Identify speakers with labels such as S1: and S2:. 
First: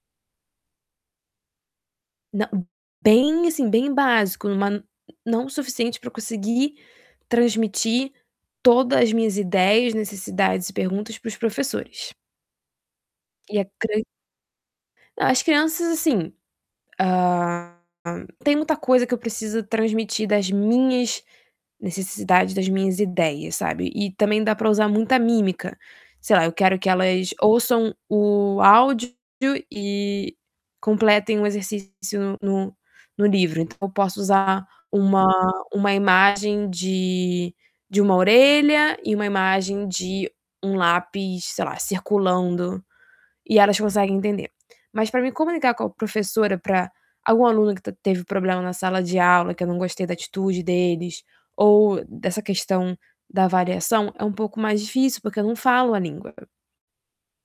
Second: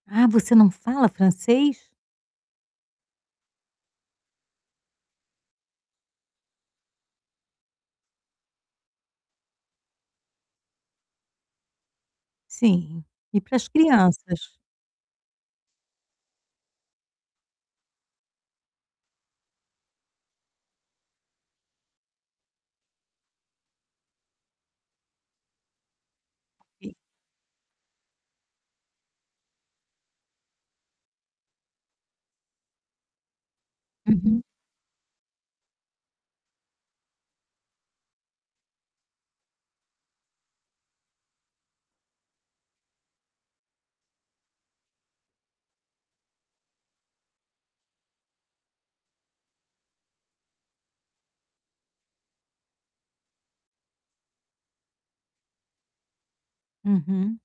S1: Ah, você não fala francês?
S2: Não bem, assim, bem básico, em uma não suficiente para eu conseguir transmitir toda as minhas ideias, necessidades e perguntas para os professores.
S1: Sim, e para
S2: E a
S1: as
S2: gran
S1: crianças?
S2: É, as crianças assim, hã, tem muita coisa que eu preciso transmitir das minhas necessidades, das minhas ideias, sabe. E também dá para usar muita mímica. Sei lá, eu quero que
S1: E
S2: elas ouçam o áudio e completem o exercício no no livro, então eu posso
S1: Uhum.
S2: usar uma uma imagem de de uma orelha e uma imagem de um lápis, sei lá, circulando, e elas conseguem entender. Mas para mim comunicar com a professora para algum aluno que ta teve problema na sala de aula que eu não gostei da atitude deles, ou dessa questão da avaliação é um pouco mais difícil, porque eu não falo a língua.
S1: Uhum.